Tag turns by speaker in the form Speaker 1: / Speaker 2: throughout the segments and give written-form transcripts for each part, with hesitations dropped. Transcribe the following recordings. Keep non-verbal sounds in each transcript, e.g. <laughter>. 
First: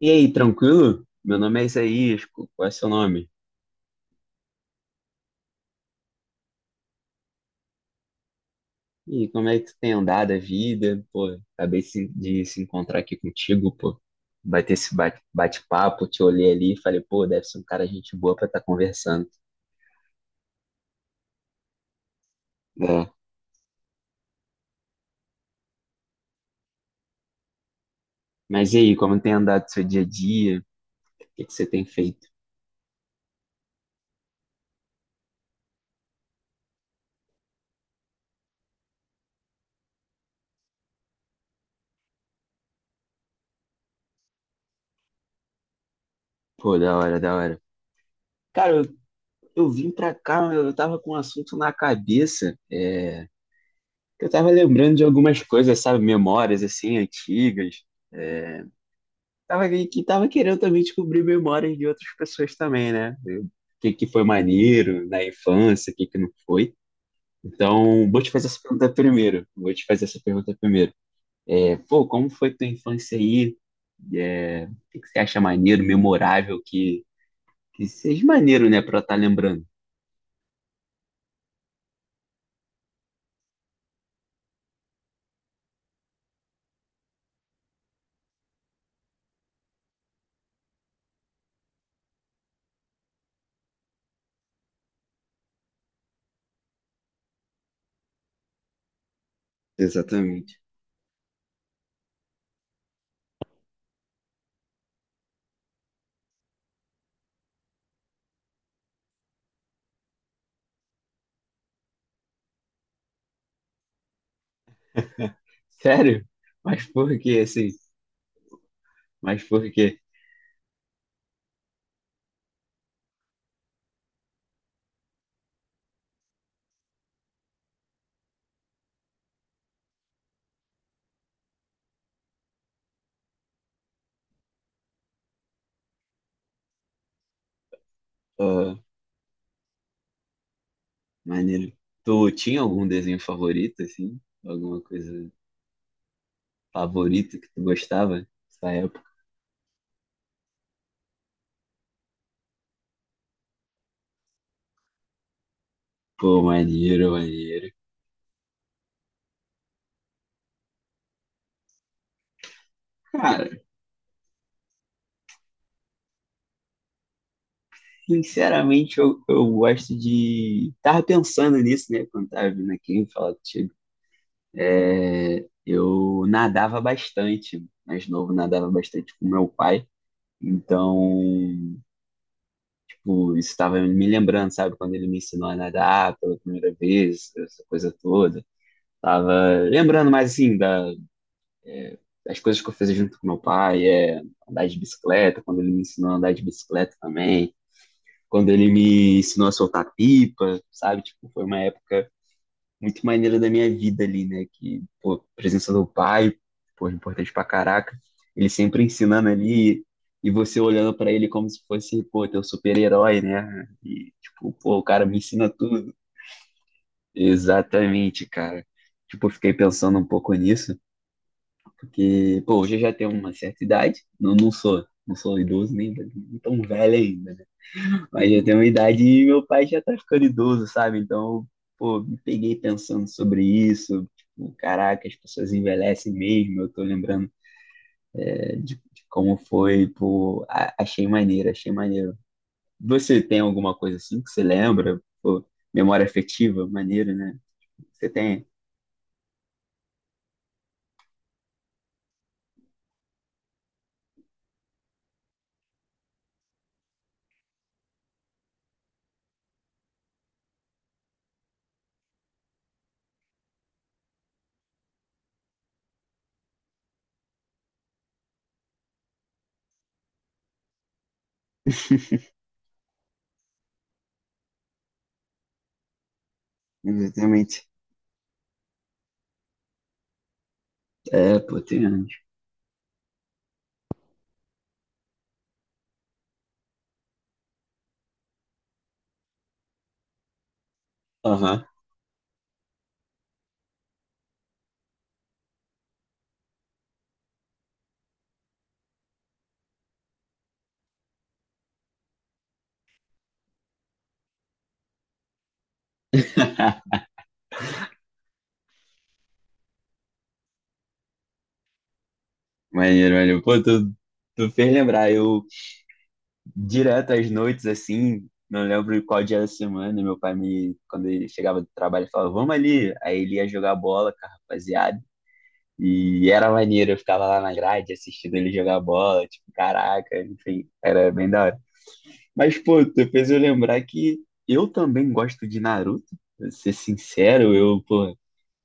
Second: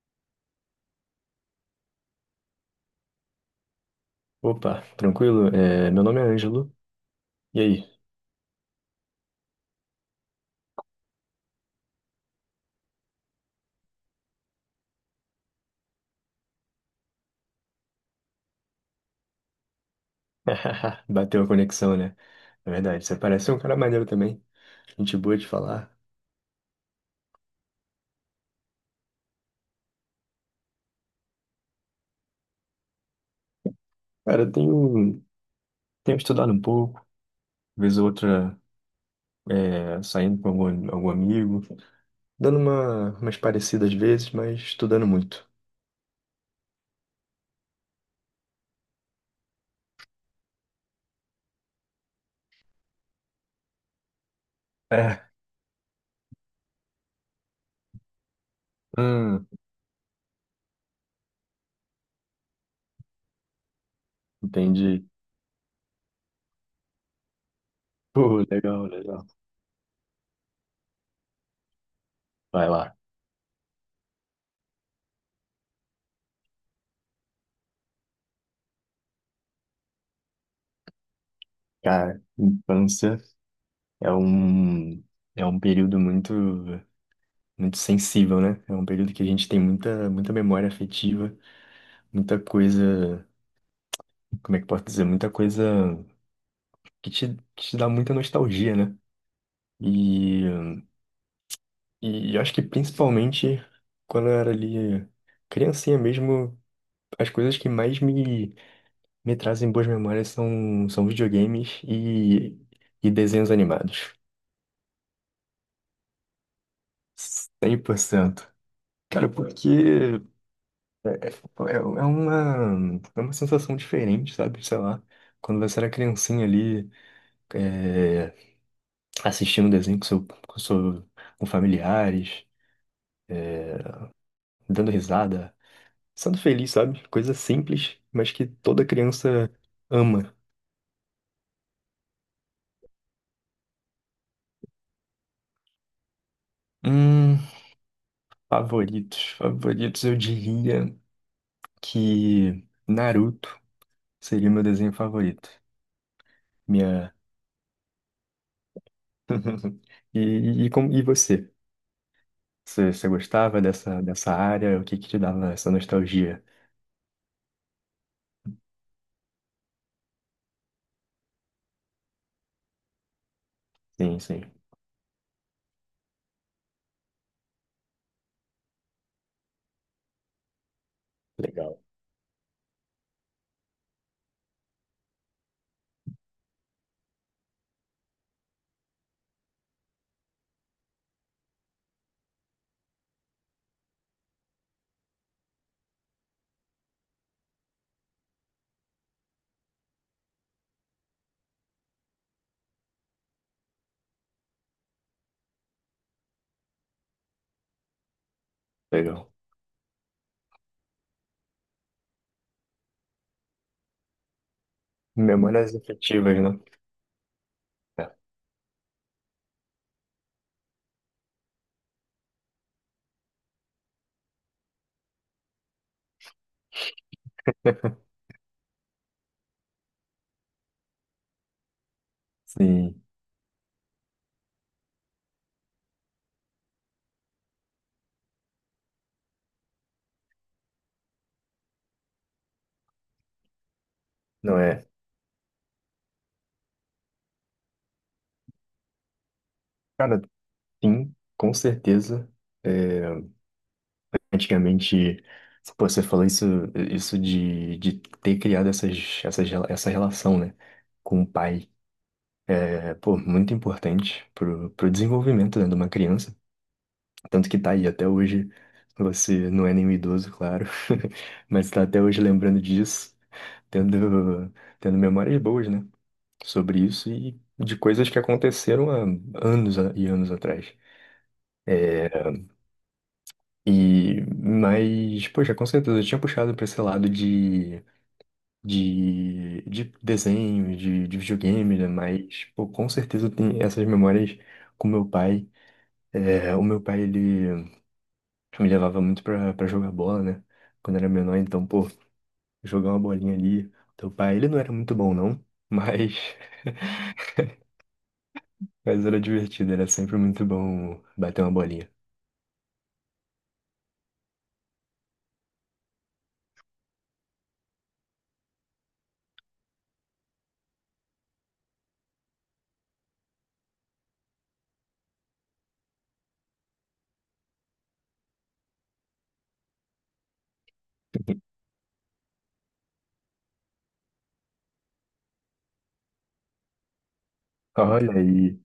Speaker 1: E aí, tranquilo? Meu nome é Isaías, qual é seu nome?
Speaker 2: Opa, tranquilo? É, meu nome é Ângelo. E aí?
Speaker 1: E como é que tu tem andado a vida? Pô, acabei de se encontrar aqui contigo, pô. Bater esse bate-papo, te olhei ali e falei, pô, deve ser um cara gente boa pra estar conversando.
Speaker 2: <laughs> Bateu a conexão, né? Na verdade,
Speaker 1: É.
Speaker 2: você parece um cara maneiro também. Gente boa de falar.
Speaker 1: Mas e aí, como tem andado o seu dia a dia? O que que você tem feito?
Speaker 2: Cara, eu tenho estudado um pouco, vez ou outra saindo com algum amigo, dando uma, umas parecidas vezes, mas estudando muito.
Speaker 1: Pô, da hora, da hora. Cara, eu vim pra cá, eu tava com um assunto na cabeça. Que Eu tava lembrando de
Speaker 2: É,
Speaker 1: algumas coisas, sabe, memórias assim antigas.
Speaker 2: hum,
Speaker 1: Tava, que tava querendo também descobrir memórias de outras pessoas também, né? O que foi
Speaker 2: entendi.
Speaker 1: maneiro na infância, o que não foi. Então, vou te
Speaker 2: Pô,
Speaker 1: fazer essa
Speaker 2: legal,
Speaker 1: pergunta
Speaker 2: legal.
Speaker 1: primeiro. Vou te fazer essa pergunta primeiro. É, pô, como foi tua
Speaker 2: Vai lá.
Speaker 1: infância aí? É, o que você acha maneiro, memorável, que seja maneiro, né, pra estar lembrando?
Speaker 2: Cara, infância é um, é um período muito sensível, né? É um período que a gente tem muita, muita memória afetiva, muita coisa, como é que eu posso dizer? Muita coisa que te dá muita nostalgia, né? E,
Speaker 1: Exatamente.
Speaker 2: e eu acho que principalmente quando eu era ali criancinha mesmo, as coisas que mais me trazem boas memórias são videogames e desenhos animados.
Speaker 1: Sério? Mas por quê, assim?
Speaker 2: 100%. Cara,
Speaker 1: Mas
Speaker 2: porque
Speaker 1: por quê?
Speaker 2: Tipo, é uma sensação diferente, sabe? Sei lá, quando você era criancinha ali, é, assistindo desenho com familiares, é, dando risada, sendo feliz, sabe? Coisa simples, mas que
Speaker 1: Ah,
Speaker 2: toda criança ama.
Speaker 1: maneiro. Tu tinha algum desenho favorito, assim? Alguma coisa favorito
Speaker 2: Hum,
Speaker 1: que tu gostava nessa época?
Speaker 2: favoritos, favoritos, eu diria que Naruto seria meu desenho favorito.
Speaker 1: Pô, maneiro,
Speaker 2: Minha.
Speaker 1: maneiro.
Speaker 2: <laughs> E você? Você
Speaker 1: Cara,
Speaker 2: gostava dessa área? O que que te dava essa nostalgia?
Speaker 1: sinceramente, eu gosto de. Tava pensando nisso, né? Quando tava vindo aqui falar contigo.
Speaker 2: Sim, sim.
Speaker 1: É, eu nadava bastante, mais novo, nadava bastante com meu pai. Então,
Speaker 2: Legal,
Speaker 1: tipo, isso estava me lembrando, sabe? Quando ele me ensinou a nadar pela primeira vez, essa coisa toda. Tava lembrando mais, assim, as coisas que eu fiz junto com meu pai é andar de bicicleta, quando ele me ensinou a andar de bicicleta também, quando ele me ensinou a soltar pipa, sabe? Tipo, foi uma época muito maneira da minha vida ali, né? Que, pô, a presença do pai, pô, importante pra caraca. Ele sempre ensinando
Speaker 2: legal.
Speaker 1: ali e você olhando pra ele como se fosse, pô, teu super-herói, né? E, tipo, pô, o cara me ensina
Speaker 2: Memórias
Speaker 1: tudo.
Speaker 2: afetivas, né? É.
Speaker 1: Exatamente, cara. Tipo, eu fiquei pensando um pouco nisso. Porque, pô, hoje eu já tenho uma certa idade, não, não sou idoso nem tão velho ainda, né?
Speaker 2: <laughs>
Speaker 1: Mas já tenho uma idade e meu pai já tá ficando idoso, sabe? Então, pô, me peguei
Speaker 2: Sim,
Speaker 1: pensando sobre isso, tipo, caraca, as pessoas envelhecem mesmo, eu tô lembrando de, como foi, pô, achei maneiro, achei maneiro. Você tem alguma coisa assim que você
Speaker 2: não é?
Speaker 1: lembra? Pô, memória afetiva, maneiro, né? Você tem?
Speaker 2: Cara, sim, com certeza. É, antigamente, pô, você falou isso de ter criado essas, essa relação, né? Com o pai. É, pô, muito importante pro desenvolvimento, né, de uma criança. Tanto que tá aí até hoje. Você não é nenhum idoso, claro, <laughs> mas tá até hoje
Speaker 1: <laughs>
Speaker 2: lembrando disso, tendo, tendo memórias boas, né? Sobre isso e
Speaker 1: Exatamente.
Speaker 2: de coisas que aconteceram há anos e anos atrás.
Speaker 1: É, pô, tem
Speaker 2: É,
Speaker 1: anos.
Speaker 2: e, mas, poxa, com certeza, eu tinha puxado para esse lado de desenho, de
Speaker 1: Aham.
Speaker 2: videogame, né? Mas, pô, com certeza tem essas memórias com meu pai. É, o meu pai, ele Eu me levava muito pra jogar bola, né? Quando era menor, então, pô, jogar uma bolinha ali. Teu pai, ele não era muito bom, não, mas, <laughs> mas era divertido, era sempre muito bom bater uma bolinha.
Speaker 1: Maneiro, maneiro. Pô, tu fez lembrar. Direto às noites, assim, não lembro qual dia da semana, meu pai quando ele chegava do trabalho, ele falava, vamos ali. Aí ele ia jogar bola com a rapaziada. E era maneiro, eu ficava lá na grade assistindo ele jogar bola, tipo, caraca, enfim, era bem da hora.
Speaker 2: <laughs>
Speaker 1: Mas, pô, tu fez eu lembrar que eu também gosto de Naruto, pra ser sincero, eu,
Speaker 2: Olha
Speaker 1: pô,
Speaker 2: aí,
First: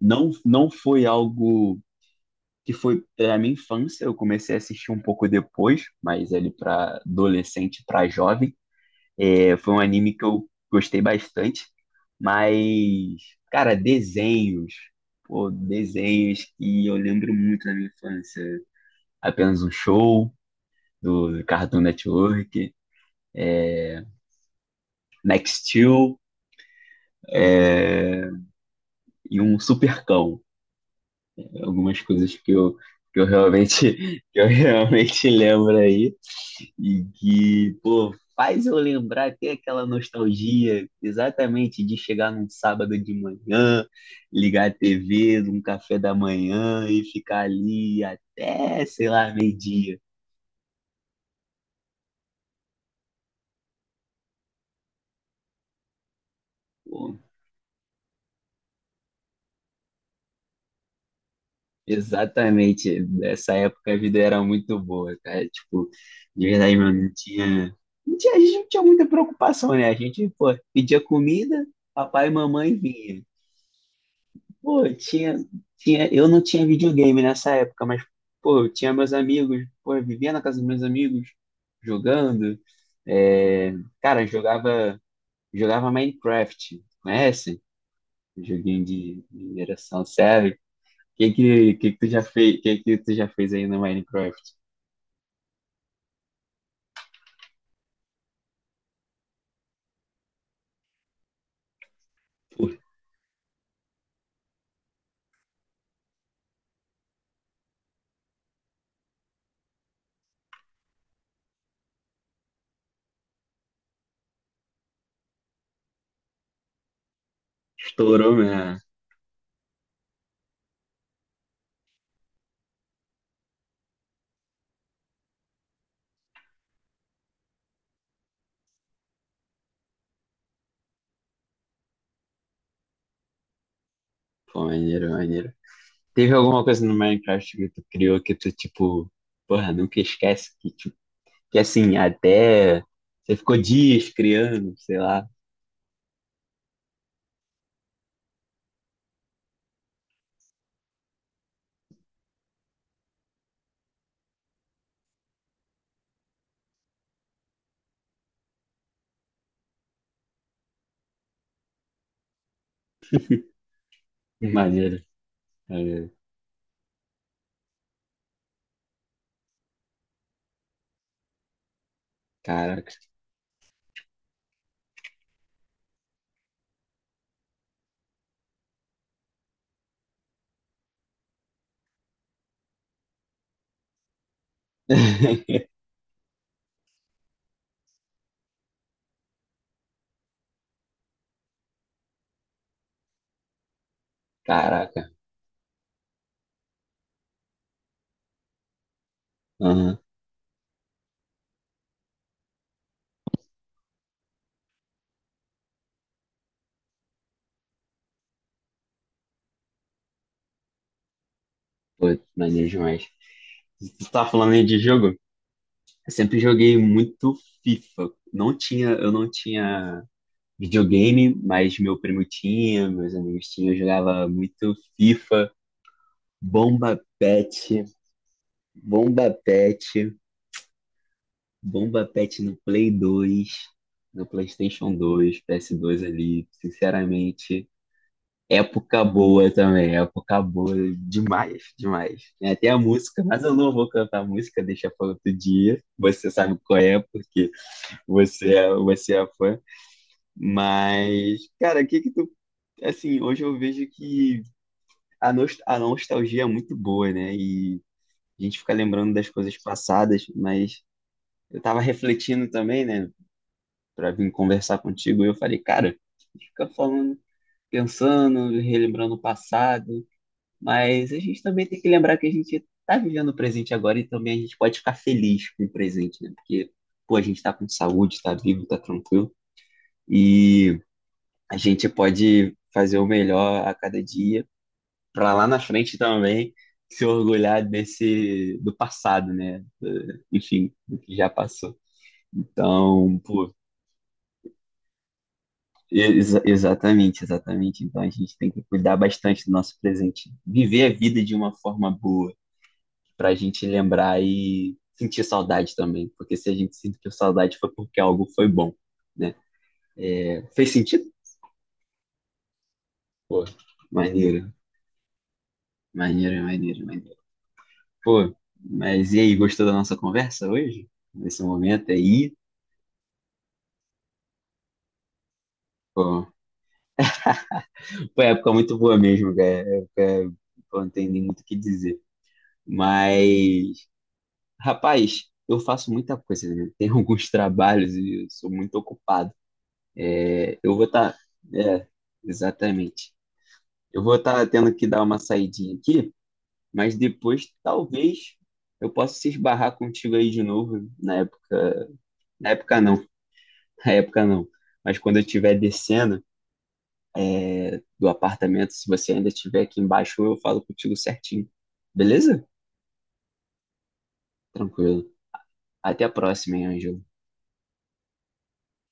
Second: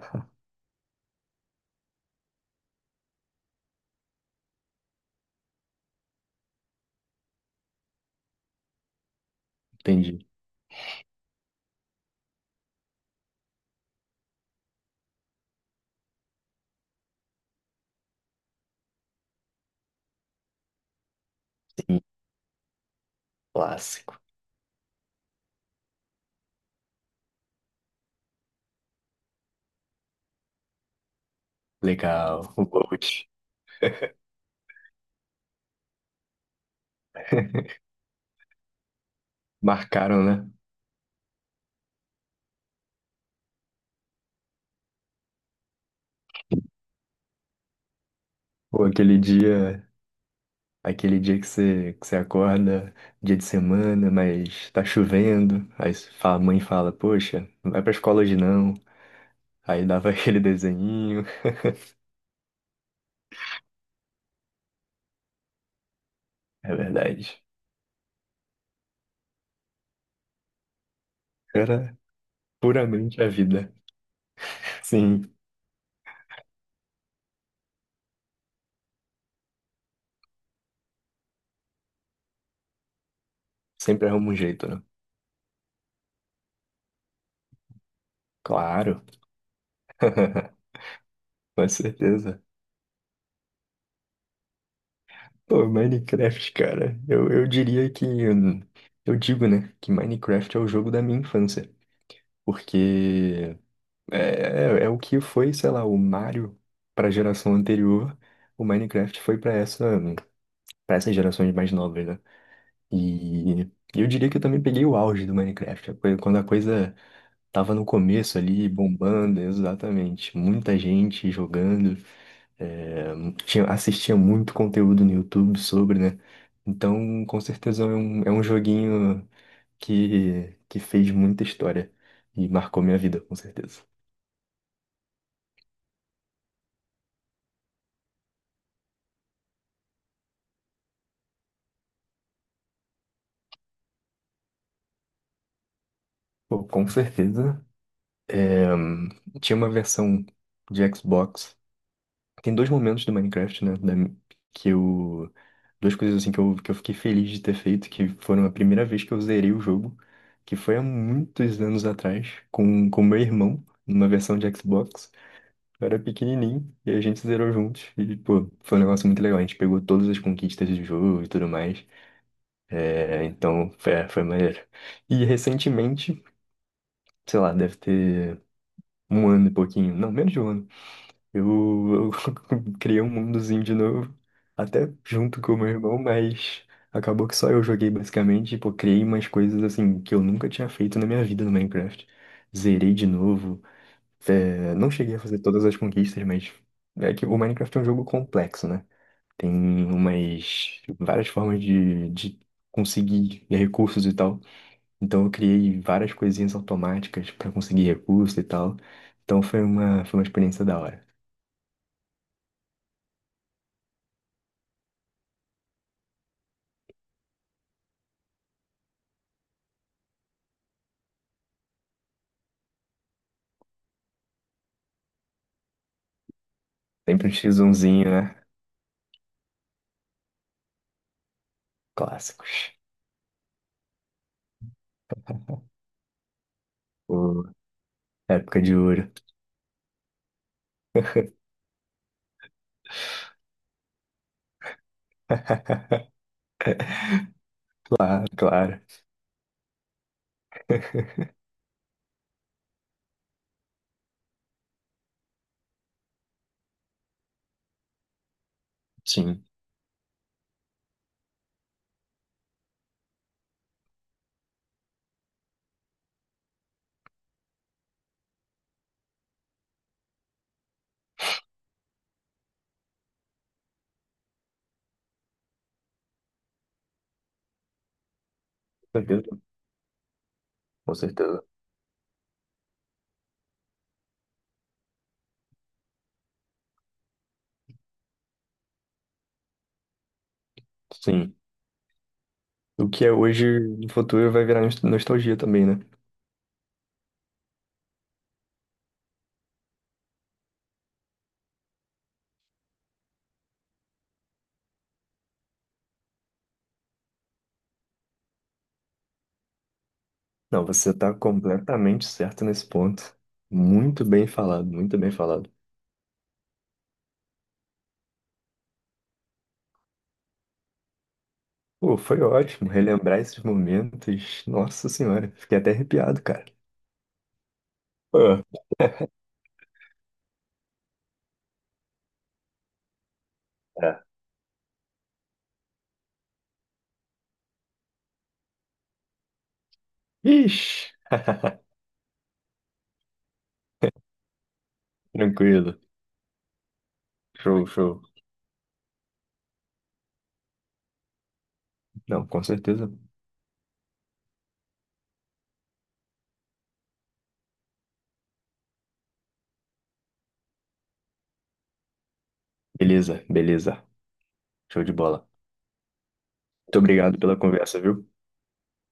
Speaker 1: não foi algo que foi a minha infância. Eu comecei a assistir um pouco depois, mas ele para adolescente, para jovem. É, foi um anime que
Speaker 2: entendi.
Speaker 1: eu gostei bastante. Mas, cara, desenhos. Pô, desenhos que eu lembro muito da minha infância. Apenas um show do Cartoon
Speaker 2: Sim,
Speaker 1: Network,
Speaker 2: clássico.
Speaker 1: Nextil e um Supercão. Algumas coisas
Speaker 2: Legal,
Speaker 1: que
Speaker 2: o
Speaker 1: eu, que eu
Speaker 2: Bolt.
Speaker 1: realmente
Speaker 2: <laughs>
Speaker 1: <laughs> que eu realmente lembro aí. E que, pô, faz eu lembrar, tem aquela
Speaker 2: Marcaram, né?
Speaker 1: nostalgia exatamente de chegar num sábado de manhã, ligar a TV, num café da manhã e ficar ali
Speaker 2: Pô,
Speaker 1: até, sei
Speaker 2: aquele
Speaker 1: lá,
Speaker 2: dia,
Speaker 1: meio-dia.
Speaker 2: aquele dia que você acorda, dia de semana, mas tá chovendo. Aí a mãe fala,
Speaker 1: Pô,
Speaker 2: poxa, não vai pra escola hoje não. Aí dava <laughs> aquele desenho.
Speaker 1: exatamente, nessa época a vida era muito boa, cara. Tipo, de
Speaker 2: É
Speaker 1: verdade, mano,
Speaker 2: verdade.
Speaker 1: a gente não tinha muita preocupação, né? A gente, pô, pedia comida,
Speaker 2: Era
Speaker 1: papai e mamãe
Speaker 2: puramente
Speaker 1: vinha.
Speaker 2: a vida.
Speaker 1: Pô,
Speaker 2: Sim,
Speaker 1: eu não tinha videogame nessa época, mas, pô, eu tinha meus amigos, pô, eu vivia na casa dos meus amigos, jogando, é,
Speaker 2: sempre
Speaker 1: cara, eu
Speaker 2: arruma um jeito, né?
Speaker 1: jogava Minecraft, conhece? Joguinho
Speaker 2: Claro,
Speaker 1: de geração, sério? O Que
Speaker 2: <laughs> com
Speaker 1: que, que que tu já
Speaker 2: certeza.
Speaker 1: fez, que tu já fez aí no Minecraft?
Speaker 2: Pô, Minecraft, cara, eu diria que. Eu digo, né, que Minecraft é o jogo da minha infância.
Speaker 1: Pô,
Speaker 2: Porque é, é o que foi, sei lá, o Mario para a geração anterior, o Minecraft foi para essa, para essas gerações mais novas, né? E eu diria que eu também peguei o auge do Minecraft, quando a coisa tava no
Speaker 1: estourou,
Speaker 2: começo ali,
Speaker 1: né?
Speaker 2: bombando, exatamente. Muita gente jogando. é, assistia muito conteúdo no YouTube sobre, né? Então, com certeza é um joguinho que fez muita história e marcou minha vida, com certeza.
Speaker 1: Pô, maneiro, maneiro. Teve alguma coisa no Minecraft que tu criou que tu, tipo, porra, nunca esquece que assim, até você ficou dias criando, sei lá.
Speaker 2: Pô, com certeza. é, tinha uma versão de Xbox. Tem dois momentos do Minecraft, né? da- que eu. Duas coisas assim que eu fiquei feliz de ter feito, que foram a primeira vez que eu zerei o jogo, que foi há muitos anos atrás, com meu irmão, numa versão de
Speaker 1: Maneiro,
Speaker 2: Xbox. Eu era
Speaker 1: maneiro.
Speaker 2: pequenininho e a gente zerou juntos. E, pô, foi um negócio muito legal. A gente pegou todas as conquistas do jogo e tudo mais.
Speaker 1: Caraca.
Speaker 2: É, então, foi maneiro. E recentemente, sei lá, deve ter um ano e pouquinho, não, menos de um ano. Eu <laughs> criei um mundozinho de novo, até junto com o
Speaker 1: <laughs>
Speaker 2: meu irmão, mas acabou que só eu joguei basicamente. Pô, criei umas coisas assim que eu nunca tinha feito na minha vida no Minecraft. Zerei de novo. É, não
Speaker 1: Caraca.
Speaker 2: cheguei a fazer todas as conquistas, mas é que o Minecraft é um jogo complexo, né? Tem
Speaker 1: Aham.
Speaker 2: umas várias formas de conseguir recursos e tal. Então eu criei várias coisinhas automáticas para conseguir recursos e tal. Então foi uma experiência da hora.
Speaker 1: Pô, maneiro demais. Você tá falando aí de jogo? Eu sempre joguei muito FIFA. Não tinha, eu não tinha videogame, mas meu primo tinha, meus amigos tinham. Eu jogava muito FIFA, Bomba
Speaker 2: Sempre um x 1,
Speaker 1: Pet,
Speaker 2: né?
Speaker 1: Bomba Pet. Bomba Pet no
Speaker 2: Clássicos.
Speaker 1: Play 2, no PlayStation 2, PS2 ali,
Speaker 2: Pô,
Speaker 1: sinceramente,
Speaker 2: época de
Speaker 1: época
Speaker 2: ouro.
Speaker 1: boa também, época boa demais, demais. Tem até a música, mas eu não vou cantar a música, deixa para outro dia.
Speaker 2: <laughs>
Speaker 1: Você sabe qual é, porque
Speaker 2: Claro, claro.
Speaker 1: você é fã. Mas, cara, o que que tu, assim, hoje eu vejo que a nostalgia é muito boa, né? E a gente fica lembrando das
Speaker 2: Sim,
Speaker 1: coisas passadas, mas eu tava refletindo também, né, para vir conversar contigo. E eu falei, cara, fica falando, pensando, relembrando o passado, mas a gente também tem que lembrar que a gente tá vivendo o presente agora e também a gente pode ficar feliz com o presente, né? Porque, pô, a gente tá com saúde, tá vivo, tá
Speaker 2: com
Speaker 1: tranquilo
Speaker 2: certeza.
Speaker 1: e
Speaker 2: Com certeza.
Speaker 1: a gente pode fazer o melhor a cada dia para lá na frente também se orgulhar desse do passado, né? Enfim, do que já
Speaker 2: Sim.
Speaker 1: passou.
Speaker 2: O que é
Speaker 1: Então, pô,
Speaker 2: hoje, no futuro, vai virar nostalgia também, né?
Speaker 1: Exatamente, exatamente. Então a gente tem que cuidar bastante do nosso presente, viver a vida de uma forma boa, para a gente lembrar e sentir saudade também, porque se a gente sentir saudade foi porque algo foi bom, né?
Speaker 2: Não,
Speaker 1: Fez
Speaker 2: você
Speaker 1: sentido?
Speaker 2: tá completamente certo nesse ponto.
Speaker 1: Pô,
Speaker 2: Muito bem
Speaker 1: maneiro,
Speaker 2: falado, muito bem falado.
Speaker 1: maneiro, maneiro, maneiro. Pô, mas e aí, gostou da nossa conversa hoje? Nesse momento
Speaker 2: Pô, foi
Speaker 1: aí?
Speaker 2: ótimo relembrar esses momentos. Nossa Senhora, fiquei até arrepiado,
Speaker 1: Pô,
Speaker 2: cara. Pô,
Speaker 1: foi uma época muito boa mesmo, cara. É, é, pô, não tem nem muito o que dizer. Mas
Speaker 2: é.
Speaker 1: rapaz, eu faço muita coisa, né? <laughs> Tem alguns trabalhos e eu sou muito ocupado. Eu vou
Speaker 2: Ixi,
Speaker 1: estar.
Speaker 2: <laughs>
Speaker 1: é, exatamente. Eu vou estar tendo que dar uma saidinha
Speaker 2: tranquilo.
Speaker 1: aqui, mas depois
Speaker 2: Show, show.
Speaker 1: talvez eu possa se esbarrar contigo aí de novo na época.
Speaker 2: Não, com
Speaker 1: Na época
Speaker 2: certeza.
Speaker 1: não, <laughs> na época não. Mas quando eu estiver descendo do apartamento, se você ainda estiver aqui embaixo, eu falo contigo certinho. Beleza?
Speaker 2: Beleza, beleza. Show de
Speaker 1: Tranquilo.
Speaker 2: bola.
Speaker 1: Até a próxima, hein,
Speaker 2: Muito
Speaker 1: Ângelo.
Speaker 2: obrigado pela conversa, viu?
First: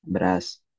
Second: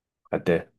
Speaker 1: Abraço.
Speaker 2: Até.